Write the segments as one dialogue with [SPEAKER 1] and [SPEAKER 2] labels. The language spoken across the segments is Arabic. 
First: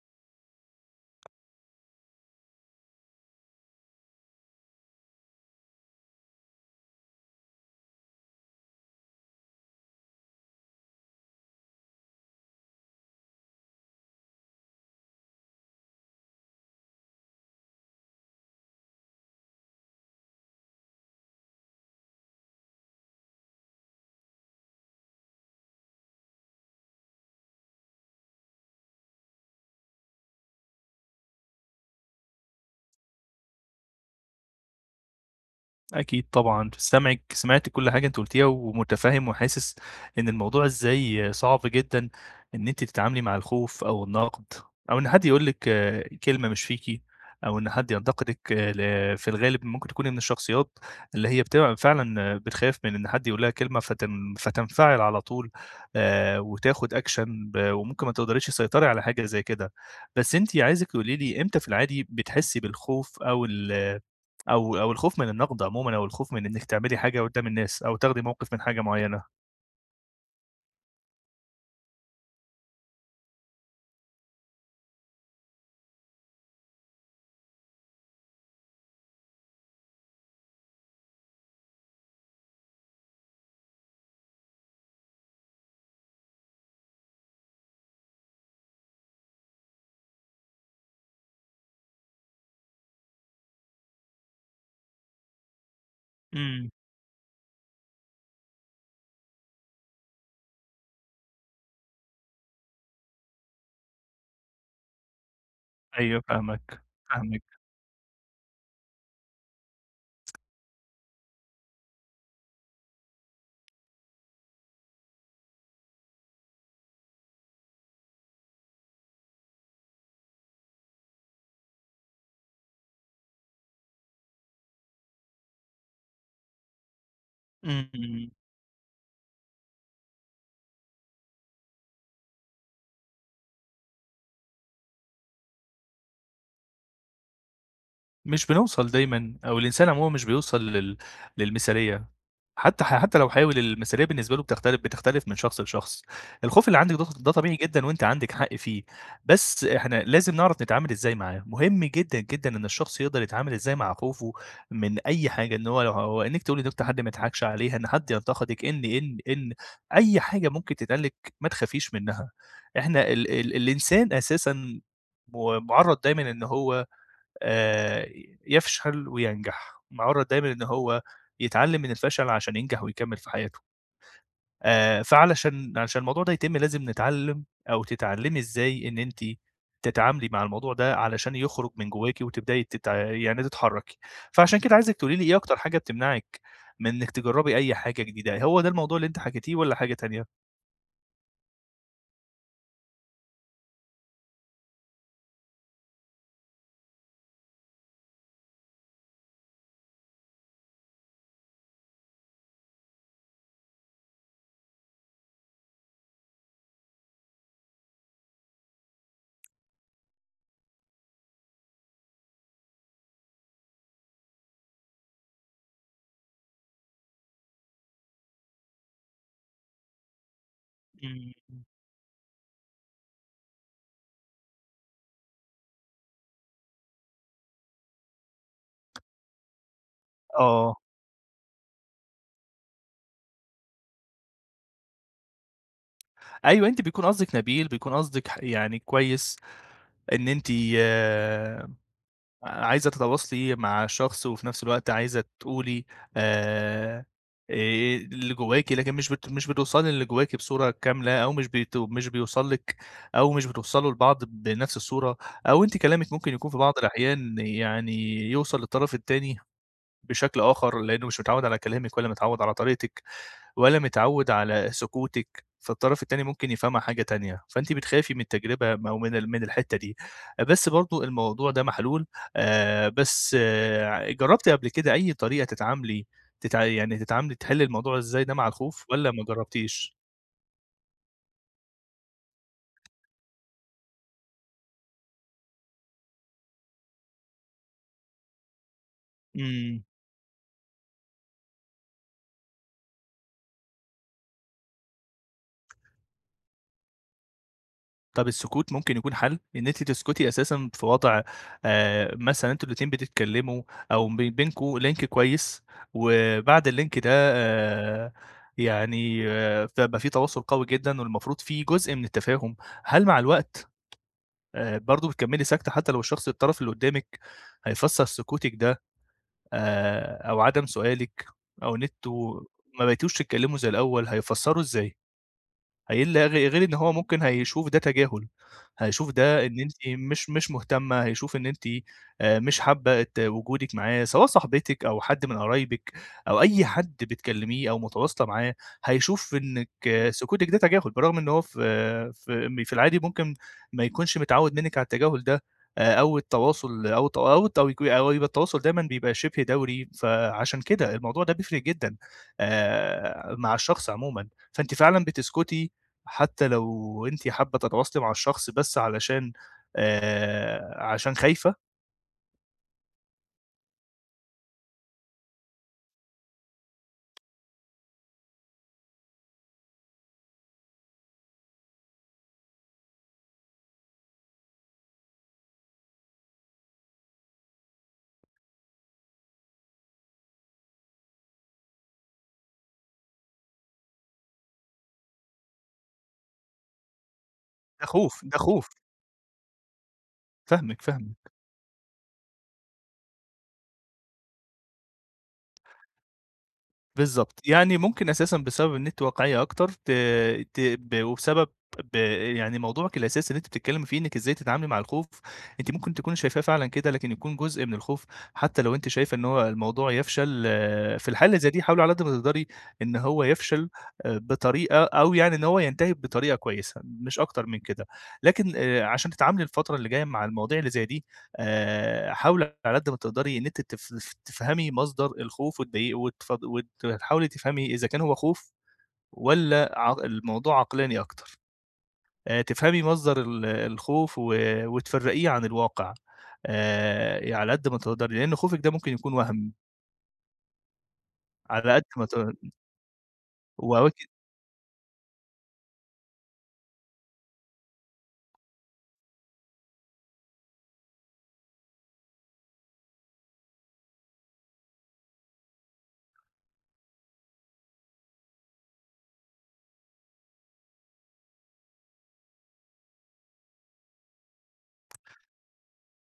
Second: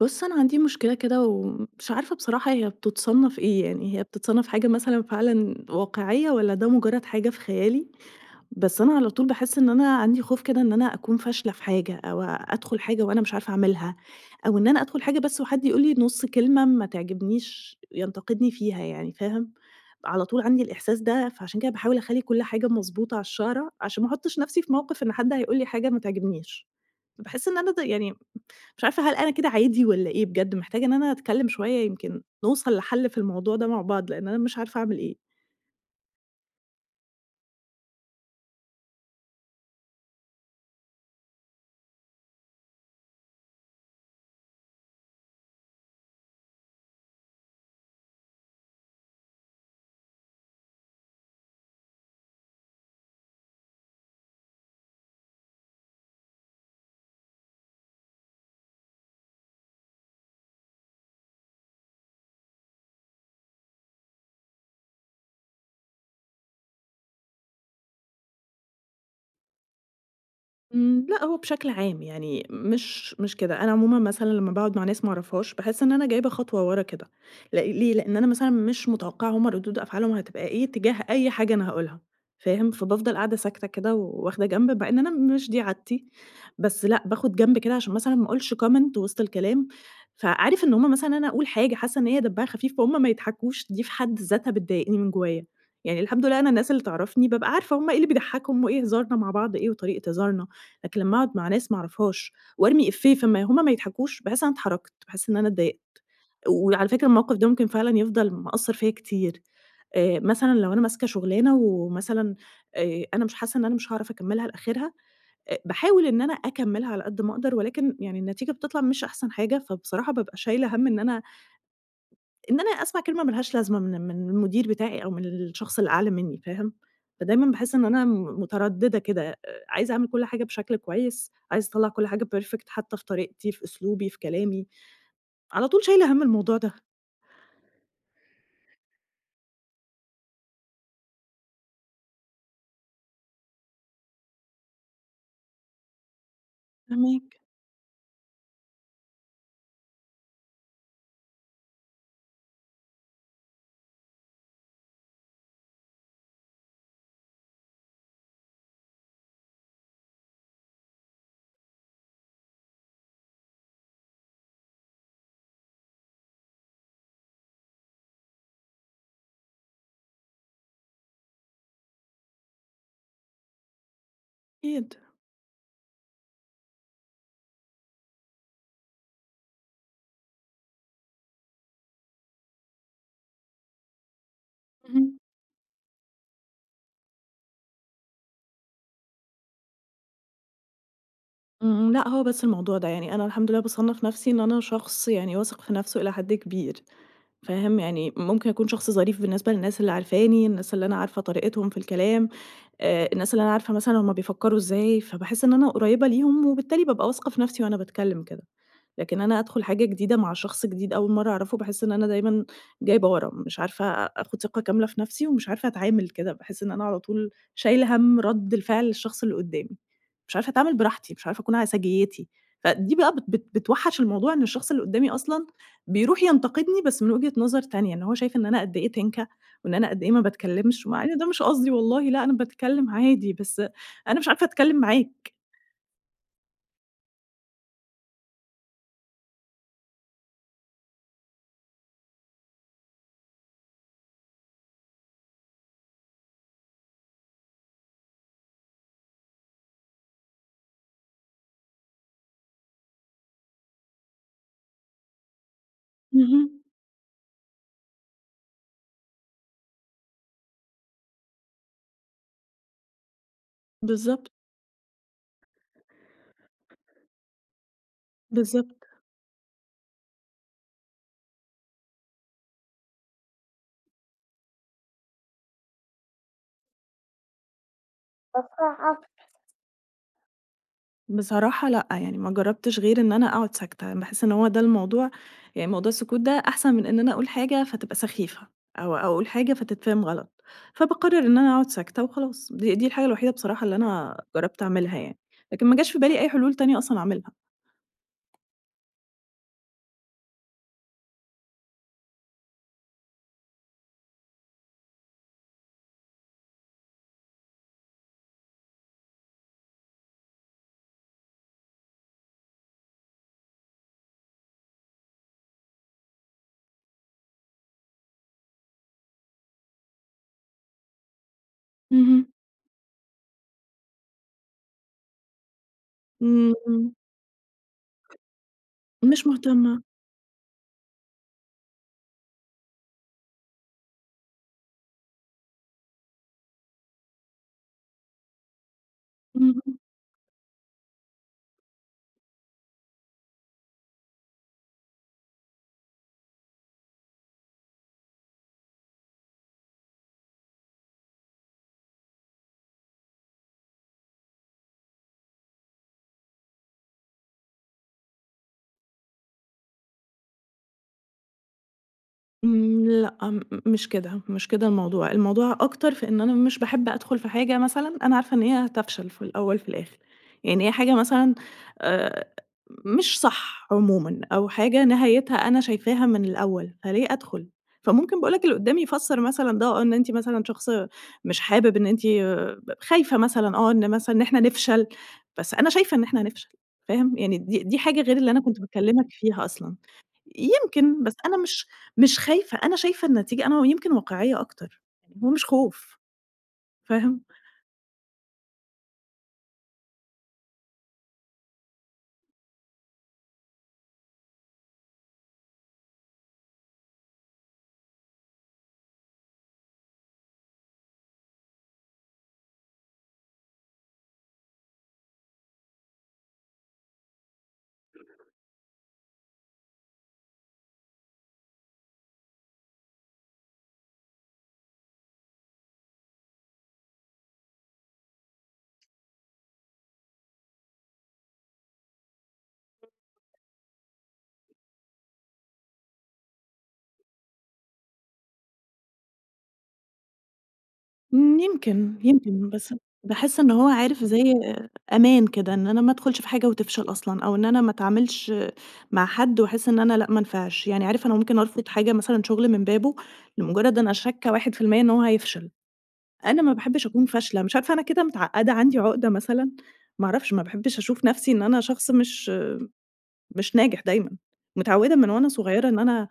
[SPEAKER 1] بُص، أنا عندي مشكلة كده ومش عارفة بصراحة هي بتتصنّف إيه، يعني هي بتتصنّف حاجة مثلًا فعلًا واقعية والّا ده مجرّد حاجة في خيالي، بس أنا على طول باحس إن أنا عندي خوف كده إن أنا أكون فاشلة في حاجة أو أدخل حاجة وأنا مش عارفة أعملها، أو إن أنا أدخل حاجة بس وحد يقول لي نُص كلمة ما تعجبنيش ينتقدني فيها يعني فاهم، على طول عندي الإحساس ده، فعشان كده باحاول أخلّي كل حاجة مضبوطة على الشَعرة عشان ما أحُطّش نَفْسي في موقِف إن حد هيقول لي حاجة ما تعجبنيش، باحس إن أنا يعني مش عارفة هل أنا كده عادي والّا إيه بجد؟ محتاجة إن أنا أتكلّم شوية يمكن نوصل لحل في الموضوع ده مع بعض، لإن أنا مش عارفة أعمل إيه.
[SPEAKER 2] أكيد طبعًا، سامعِك سمعت كل حاجة أنتِ قُلتيها ومُتفهِّم وحاسس إن الموضوع إزاي صعب جدًا إن أنتِ تتعاملي مع الخوف أو النقد أو إن حد يقول لِك كلمة مش فيكِ أو إن حد ينتقدِك آه، في الغالب ممكن تكوني من الشخصيات اللي هي بتبقى فعلًا آه، بتخاف من إن حد يقول لها كلمة فتنفعل على طول وتاخُد action وممكن ما تقدريش تسيطري على حاجة زي كده. بس أنتِ عايزِك تقولي لي إمتى في العادي بتحسّي بالخوف أو ال أو أو الخوف من النقد عمومًا أو الخوف من إنِّك تعملي حاجة قدّام الناس أو تاخدي موقف من حاجة معيّنة.
[SPEAKER 1] لأ هو بشكل عام يعني مش كده، أنا عمومًا مثلًا لمّا باقعد مع ناس ما أعرفهاش باحس إن أنا جايبة خطوة ورا كده، لأ ليه؟ لإن أنا مثلًا مش متوقعة هُم ردود أفعالهم هتبقى إيه تجاه أي حاجة أنا هاقولها، فاهم؟ فبافضل قاعدة ساكتة كده وواخدة جنب مع إن أنا مش دي عادتي، بس لأ باخد جنب كده عشان مثلًا ما أقولش comment وسط الكلام، فعارف إن هُم مثلًا أنا أقول حاجة حاسة إن هي دمها خفيف فهُم ما يضحكوش دي في حد ذاتها بتضايقني من جوايا، يعني الحمد لله أنا
[SPEAKER 2] إمم.
[SPEAKER 1] الناس اللي تعرفني بابقى عارفة هُم إيه اللي بيضحكهم وإيه هزارنا مع بعض إيه وطريقة هزارنا. لكن لمّا أقعد مع ناس ما أعرفهاش وأرمي إيفيه فما هُم ما يضحكوش، باحس إن أنا اتحرجت، باحس إن أنا اتضايقت.
[SPEAKER 2] أيوه فاهمك،
[SPEAKER 1] وعلى فكرة الموقف ده
[SPEAKER 2] فاهمِك.
[SPEAKER 1] ممكن فعلًا يفضل مأثّر فيّا كتير. مثلًا لو أنا ماسكة شغلانة ومثلًا أنا مش حاسة إن أنا مش هاعرف أكمّلها لآخرها، باحاول إن أنا أكمّلها على قد ما أقدر ولكن يعني النتيجة بتطلع مش أحسن حاجة، فبصراحة بابقى شايلة هَم إن أنا أسمع كلمة ما لهاش لازمة من المدير بتاعي أو من الشخص اللي أعلى منّي، فاهم؟ فدايمًا باحس إن أنا م
[SPEAKER 2] إمم.
[SPEAKER 1] مترددة كده، عايزة أعمل كل حاجة بشكل كويس، عايزة أطلّع كل حاجة perfect حتى في طريقتي، في أسلوبي، في كلامي، على طول شايلة هَم الموضوع ده،
[SPEAKER 2] مش بنوصل دايمًا، أو الإنسان عمومًا مش بيوصل للمثالية، حتى حتى لو حاول المثالية بالنسبة له بتختلف من شخص لشخص، الخوف اللي عندِك ده
[SPEAKER 1] فاهماك،
[SPEAKER 2] طبيعي جدًا وأنتِ عندِك حق فيه، بس إحنا لازم نعرف نتعامل إزاي معاه، مهم جدًا، جدًا إن الشخص يقدر يتعامل إزاي مع خوفه من أي حاجة، إن هو إنِّك تقولي نكتة حد ما يضحكش عليها، إن حد ينتقدِك، إن أي حاجة ممكن تتقال لِك ما تخافيش منها، إحنا ال ال الإنسان أساسًا مُعرّض دايمًا إن هو آآ يفشل وينجح، معرّض دايمًا إن هو يتعلّم من الفشل عشان ينجح ويكمّل في حياته.
[SPEAKER 1] أكيد.
[SPEAKER 2] فعلشان عشان الموضوع ده يتم لازم نتعلّم أو تتعلّمي إزاي إن أنتِ تتعاملي مع الموضوع ده علشان يخرج من جواكِ وتبدئي تت يعني تتحرّكي. فعشان كده عايزِك تقولي
[SPEAKER 1] اهم.
[SPEAKER 2] لي إيه أكتر حاجة بتمنعِك من إنِّك تجرّبي أي حاجة جديدة، هو ده الموضوع اللي أنتِ حكيتيه والّا حاجة تانية؟
[SPEAKER 1] لأ هو بس الموضوع ده، يعني أنا الحمد لله باصنّف نفْسي إن أنا شخص يعني واثق في نفْسه إلى حد كبير، فاهم؟ يعني ممكن أكون شخص ظريف بالنسبة للناس اللي عارفاني، الناس اللي أنا عارفة طريقتهم في الكلام، الناس اللي أنا عارفة مثلًا هُم بيفكّروا إزاي، فباحس إن أنا قريّبة ليهم وبالتالي بابقى واثقة في نَفْسي وأنا باتكلّم كده. لكن أنا أدخل حاجة جديدة مع شخص جديد أول مرّة أعرفه، باحس إن أنا دايمًا جايبة ورا، مش عارفة آخد ثقة كاملة في نفسي ومش عارفة أتعامل كده، باحس إن أنا على طول شايلة هَم رَد الفعل الشخص اللي قدّامي، مش عارفة أتعامل براحتي، مش
[SPEAKER 2] إمم.
[SPEAKER 1] عارفة أكون على سجيتي، فدي بقى بت بت بتوحّش الموضوع إن الشخص اللي قدّامي أصلًا بيروح ينتقدني بس من وجهة نظر تانية، إن هو شايف إن أنا قد إيه تِنكة وإن أنا قد إيه ما
[SPEAKER 2] آه.
[SPEAKER 1] باتكلّمش، مع إن ده مش قصدي والله، لأ أنا باتكلّم عادي، بس أنا مش عارفة أتكلّم معاك.
[SPEAKER 2] أيوه، أنتِ بيكون قصدِك نبيل، بيكون قصدِك يعني كويس إن أنتِ آه، عايزة تتواصلي مع شخص وفي نفس الوقت عايزة تقولي آآ آآ اللي جواكِ، لكن مش بتوصلي للي جواكِ بصورة كاملة أو مش بيوصل لِك أو مش بتوصلوا لبعض بنفس الصورة، أو أنتِ كلامِك ممكن
[SPEAKER 1] اهم.
[SPEAKER 2] يكون في بعض الأحيان يعني يوصل للطرف التاني بشكل آخر لإنه مش متعوّد على كلامِك ولا متعوّد على طريقتِك. ولا
[SPEAKER 1] بالضبط،
[SPEAKER 2] متعوّد على سكوتِك، فالطرف التاني ممكن يفهمها حاجة تانية، فأنتِ بتخافي من التجربة
[SPEAKER 1] بالضبط.
[SPEAKER 2] م أو من ال من الحتّة دي. بس برضه الموضوع ده محلول بس جرّبتِ قبل كده أي طريقة تتعاملي تتع يعني تتعاملي تحلّي الموضوع إزاي ده مع الخوف والّا ما جرّبتيش؟
[SPEAKER 1] بصراحة لأ، يعني ما جرّبتش غير إن أنا أقعد ساكتة، باحس إن هو ده الموضوع يعني موضوع السكوت ده أحسن من إن أنا أقول حاجة فتبقى سخيفة، أو أقول حاجة
[SPEAKER 2] إمم.
[SPEAKER 1] فتتفهم غلط، فباقرر إن أنا أقعد ساكتة وخلاص، دي الحاجة الوحيدة بصراحة اللي أنا جرّبت أعملها يعني، لكن ما جاش في بالي أي حلول تانية أصلًا أعملها.
[SPEAKER 2] طب السكوت ممكن يكون حل؟ إن أنتِ تسكتي أساسًا في وضع مثلًا أنتم الاتنين بتتكلموا أو بينكم link كويس، وبعد الlink ده فبقى في تواصل قوي جدًا والمفروض في جزء من التفاهم، هل مع الوقت برضه بتكمّلي ساكتة حتى لو الشخص الطرف اللي قدّامِك هيفسّر سكوتِك ده أو عدم سؤالِك أو إن أنتم
[SPEAKER 1] اهم،
[SPEAKER 2] ما بقيتوش تتكلموا زي الأول هيفسّروا إزاي؟ هي إلا غي غير إن هو
[SPEAKER 1] إمم،
[SPEAKER 2] ممكن هيشوف ده تجاهل، هيشوف
[SPEAKER 1] مش
[SPEAKER 2] ده إن أنتِ
[SPEAKER 1] مهتمة،
[SPEAKER 2] مش مهتمة، هيشوف إن أنتِ مش حابة وجودِك معاه، سواء صاحبتِك أو حد من قرايبِك أو أي حد بتكلميه أو متواصلة معاه، هيشوف إنِك
[SPEAKER 1] اهم.
[SPEAKER 2] آه، سكوتِك ده تجاهل، بالرغم إن هو في آه، في م في العادي ممكن ما يكونش متعود منِك على التجاهل ده، أو التواصل أو الت أو الت أو يكون- أو يبقى التواصل دايمًا بيبقى شبه دوري، فعشان كده الموضوع ده بيفرق جدًا مع الشخص عمومًا، فأنتِ فعلًا بتسكتي حتى لو أنتِ حابة تتواصلي مع الشخص بس علشان عشان خايفة،
[SPEAKER 1] إمم، لأ، مش كده، مش كده الموضوع، الموضوع أكتر في إن أنا مش باحب أدخل في حاجة مثلًا أنا عارفة إن هي هتفشل في الأول في الآخر، يعني هي حاجة مثلًا آآ، مش صح عمومًا أو حاجة نهايتها أنا شايفاها من الأول، فليه أدخل؟ فممكن باقول لك اللي قدّامي يفسّر مثلًا ده إن أنتِ مثلًا شخص مش حابب إن أنتِ خايفة مثلًا إن مثلًا إن إحنا نفشل، بس أنا شايفة إن إحنا هنفشل، فاهم؟ يعني دي
[SPEAKER 2] ده
[SPEAKER 1] حاجة
[SPEAKER 2] خوف،
[SPEAKER 1] غير اللي
[SPEAKER 2] ده
[SPEAKER 1] أنا كنت
[SPEAKER 2] خوف،
[SPEAKER 1] باكلمك فيها أصلًا.
[SPEAKER 2] فاهمِك،
[SPEAKER 1] يمكن، بس
[SPEAKER 2] فاهمِك.
[SPEAKER 1] أنا مش خايفة، أنا شايفة النتيجة أنا يمكن واقعية أكتر، يعني هو مش خوف، فاهم؟
[SPEAKER 2] بالضبط، يعني ممكن أساسًا بسبب إن أنتِ واقعية أكتر ت ت ب وبسبب ب يعني موضوعِك الأساسي اللي أنتِ بتتكلمي فيه إنِّك إزاي تتعاملي مع الخوف، أنتِ ممكن تكوني شايفاه فعلًا كده، لكن يكون جزء من الخوف، حتى لو أنتِ شايفة إن هو الموضوع يفشل في الحالة اللي زي دي حاولي على قد ما تقدري إن هو يفشل بطريقة أو يعني إن هو ينتهي بطريقة كويسة، مش أكتر من كده، لكن عشان تتعاملي الفترة اللي جاية مع المواضيع اللي زي دي حاولي على قد ما تقدري إن أنتِ تفهمي مصدر الخوف والضيق وتفض وت وتحاولي تفهمي إذا كان هو خوف والّا الموضوع عقلاني أكتر. تفهمي مصدر الخوف وتفرّقيه عن الواقع. على قد ما تقدري، لإن خوفِك ده ممكن يكون وَهْم، على قد
[SPEAKER 1] يمكن،
[SPEAKER 2] ما
[SPEAKER 1] يمكن،
[SPEAKER 2] تقدري
[SPEAKER 1] بس باحس إن هو
[SPEAKER 2] وأوقات
[SPEAKER 1] عارف زي أمان كده، إن أنا ما أدخلش في حاجة وتفشل أصلًا، أو إن أنا ما أتعاملش مع حد وأحس إن أنا لأ ما أنفعش، يعني عارف أنا ممكن أرفض حاجة مثلًا شغل من بابه لمجرد أنا شاكة 1% إن هو هيفشل، أنا ما باحبش أكون فاشلة، مش عارفة أنا كده متعقدة، عندي عقدة مثلًا؟ ما أعرفش، ما باحبش أشوف نفسي إن أنا شخص مش ناجح دايمًا، متعوّدة من وأنا صغيرة إن أنا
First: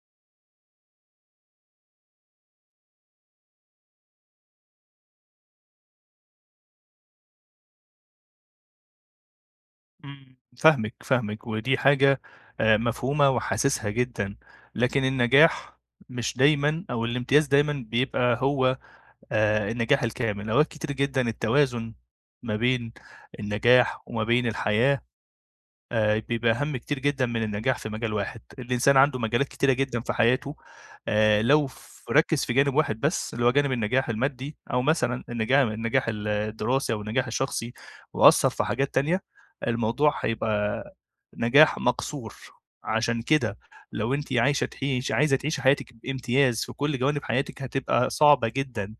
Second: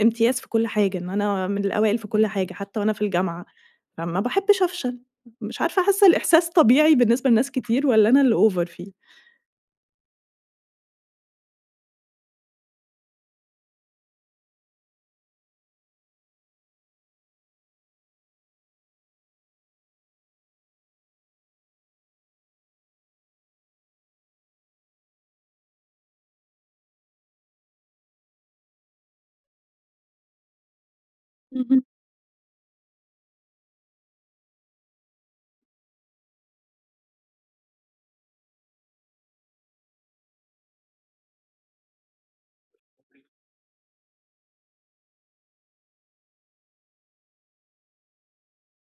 [SPEAKER 1] امتياز في كل حاجة، إن أنا من الأوائل في كل حاجة حتى وأنا في الجامعة، فما باحبش أفشل، مش عارفة حاسة الإحساس طبيعي بالنسبة لناس كتير والّا أنا اللي over فيه؟
[SPEAKER 2] إمم، فاهمِك، فاهمِك، ودي حاجة مفهومة وحاسسها جدًا، لكن النجاح مش دايمًا أو الامتياز دايمًا بيبقى هو النجاح الكامل، أوقات كتير جدًا التوازن ما بين النجاح وما بين الحياة بيبقى أهم كتير جدًا من النجاح في مجال واحد، الإنسان عنده مجالات كتيرة جدًا في حياته لو
[SPEAKER 1] اهم.
[SPEAKER 2] ركّز في جانب واحد بس اللي هو جانب النجاح المادي أو مثلًا النجاح النجاح ال الدراسي أو النجاح الشخصي وأثّر في حاجات تانية، الموضوع هيبقى نجاح مقصور، عشان كده لو أنتِ عايشة تعيش عايزة تعيشي حياتِك بامتياز في كل جوانب حياتِك هتبقى صعبة جدًا.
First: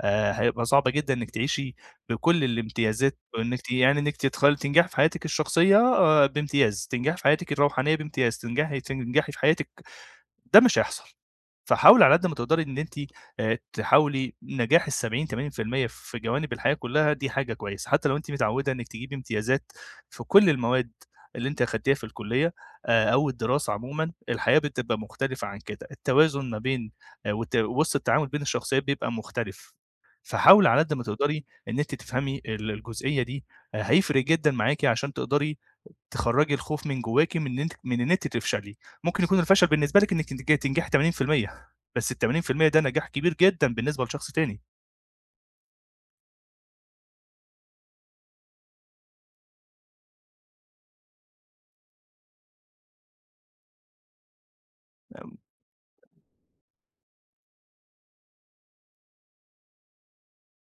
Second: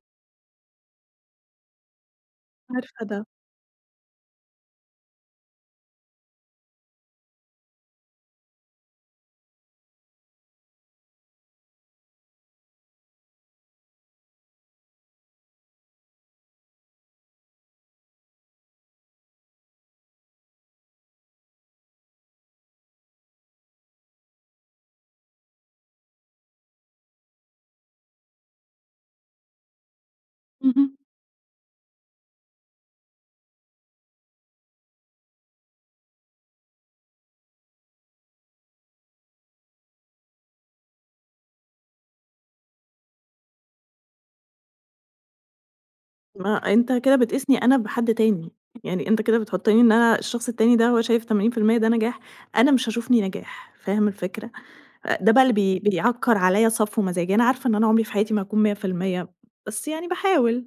[SPEAKER 2] هيبقى صعب جدًا إنِّك تعيشي بكل
[SPEAKER 1] عارفة
[SPEAKER 2] الامتيازات
[SPEAKER 1] ده.
[SPEAKER 2] وإنِّك ت يعني إنِّك تدخل تنجحي في حياتِك الشخصية بامتياز، تنجحي في حياتِك الروحانية بامتياز، تنجحي تنجحي في حياتِك ده مش هيحصل. فحاولي على قد ما تقدري إن أنتِ تحاولي نجاح ال70، 80% في المية في جوانب الحياة كلّها دي حاجة كويسة، حتى لو أنتِ متعوّدة إنِّك تجيبي امتيازات في كل المواد اللي أنتِ أخدتيها في الكلية أو الدراسة عمومًا، الحياة بتبقى مختلفة عن كده، التوازن ما بين والت بُصّي التعامل بين الشخصيات بيبقى مختلف، فحاولي على قد
[SPEAKER 1] اهم.
[SPEAKER 2] ما تقدري إن أنتِ تفهمي الجزئية دي، هيفرق جدًا معاكِ عشان تقدري تخرّجي الخوف من جواكِ من إن أنتِ تفشلي، ممكن يكون الفشل بالنسبة لِك إنِّك تنجحي 80% بس ال80% ده نجاح كبير جدًا بالنسبة لشخص تاني.
[SPEAKER 1] ما أنت كده بتقيسني أنا بحد تاني، يعني أنت كده بتحطّني إن أنا الشخص التاني ده هو شايف 80% ده نجاح، أنا مش هاشوفني نجاح، فاهم الفكرة؟ ده
[SPEAKER 2] آمم،
[SPEAKER 1] بقى اللي بيعكّر عليَّ صفو مزاجي، أنا عارفة إن أنا عمري في حياتي ما هاكون 100% بس يعني باحاول.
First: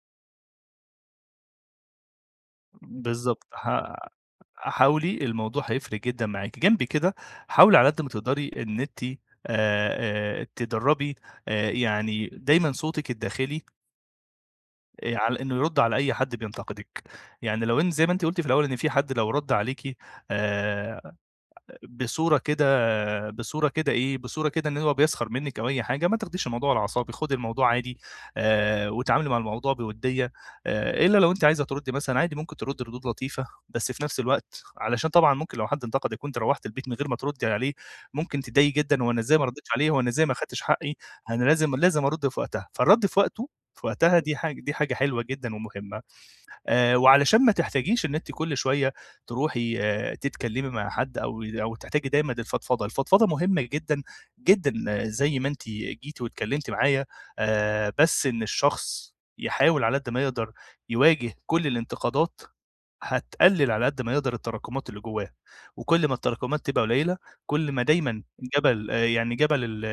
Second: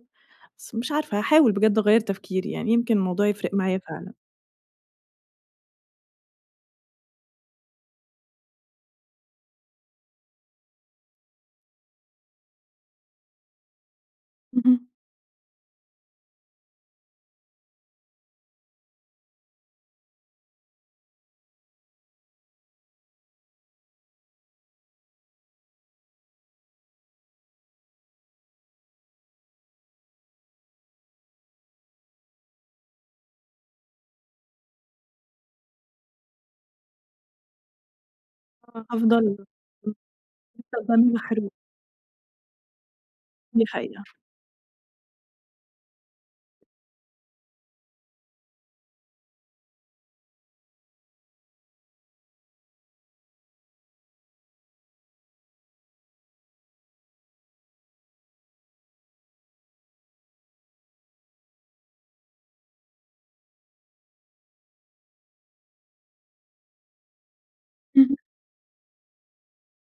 [SPEAKER 1] بس مش عارفة هاحاول بجد أغيّر تفكيري، يعني يمكن الموضوع
[SPEAKER 2] بالضبط،
[SPEAKER 1] يفرق معايا فعلًا.
[SPEAKER 2] حاولي الموضوع هيفرق جدًا معاكِ، جنب كده حاولي على قد ما تقدري إن أنتِ تدرّبي يعني دايمًا صوتِك الداخلي
[SPEAKER 1] اهم.
[SPEAKER 2] على إنه يرُد على أي حد بينتقدِك، يعني لو إن زي ما أنتِ قُلتِ في الأول إن في حد لو رَد عليكِ آآ بصورة كده إن هو بيسخر منِّك أو أي حاجة، ما تاخديش الموضوع على أعصابِك، خُدي الموضوع عادي واتعاملي مع الموضوع بوِدّية إلا لو أنتِ عايزة تردّي مثلًا عادي ممكن تردّي ردود لطيفة، بس في نفس الوقت علشان طبعًا ممكن لو حد انتقدِك وأنتِ روّحتِ البيت من غير ما تردّي عليه، ممكن تتضايقي
[SPEAKER 1] آه،
[SPEAKER 2] جدًا، هو أنا إزاي ما
[SPEAKER 1] هافضل
[SPEAKER 2] ردّيتش عليه، هو أنا إزاي ما خدتش حقّي،
[SPEAKER 1] قدّامي
[SPEAKER 2] أنا
[SPEAKER 1] محروق،
[SPEAKER 2] لازم لازم أرُد في وقتها، فالرَد
[SPEAKER 1] دي
[SPEAKER 2] في
[SPEAKER 1] حقيقة.
[SPEAKER 2] وقتها دي حاجة حلوة جدًا ومهمة. وعلشان ما تحتاجيش إن أنتِ كل شوية تروحي تتكلّمي مع حد أو تحتاجي دايمًا للفضفضة، الفضفضة مهمة جدًا، جدًا، زي ما أنتِ جيتِ واتكلّمتِ معايا بس إن الشخص يحاول على قد ما يقدر يواجه كل الانتقادات، هتقلّل على قد ما يقدر التراكمات اللي جوّاه، وكل ما التراكمات تبقى قليّلة، كل ما
[SPEAKER 1] اهم.
[SPEAKER 2] دايمًا جبل يعني جبل ال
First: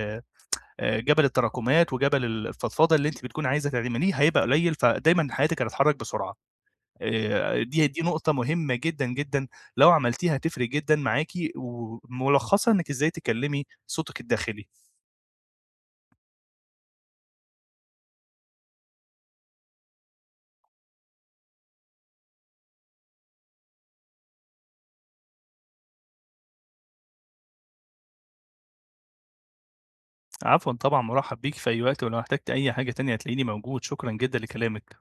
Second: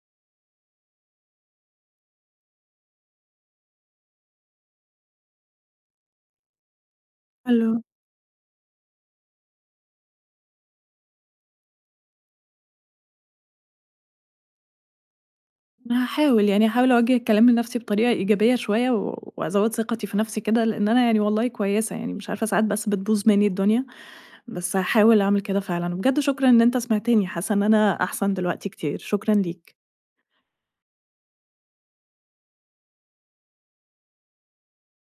[SPEAKER 2] جبل التراكمات وجبل الفضفضة اللي أنتِ بتكوني عايزة تعمليه هيبقى قليّل، فدايمًا حياتِك هتتحرّك بسرعة.
[SPEAKER 1] حلو،
[SPEAKER 2] دي نقطة مهمة جدًا، جدًا، لو عملتيها هتفرق جدًا معاكِ، وملخصها إنِّك إزاي تكلّمي صوتِك الداخلي.
[SPEAKER 1] أنا هاحاول يعني هاحاول أوجّه الكلام لنفسي بطريقة إيجابية شوية و وأزوّد ثقتي في نفسي كده، لإن أنا يعني والله كويسة يعني، مش عارفة ساعات بس بتبوظ مني الدنيا، بس هاحاول أعمل كده فعلًا. وبجد شكرًا إن أنت سمعتني، حاسة إن أنا أحسن دلوقتي كتير، شكرًا ليك.
[SPEAKER 2] عفوًا طبعًا، مُرحّب بيكِ في أي وقت، ولو احتجتِ أي حاجة تانية هتلاقيني موجود، شكرًا جدًا لكلامِك.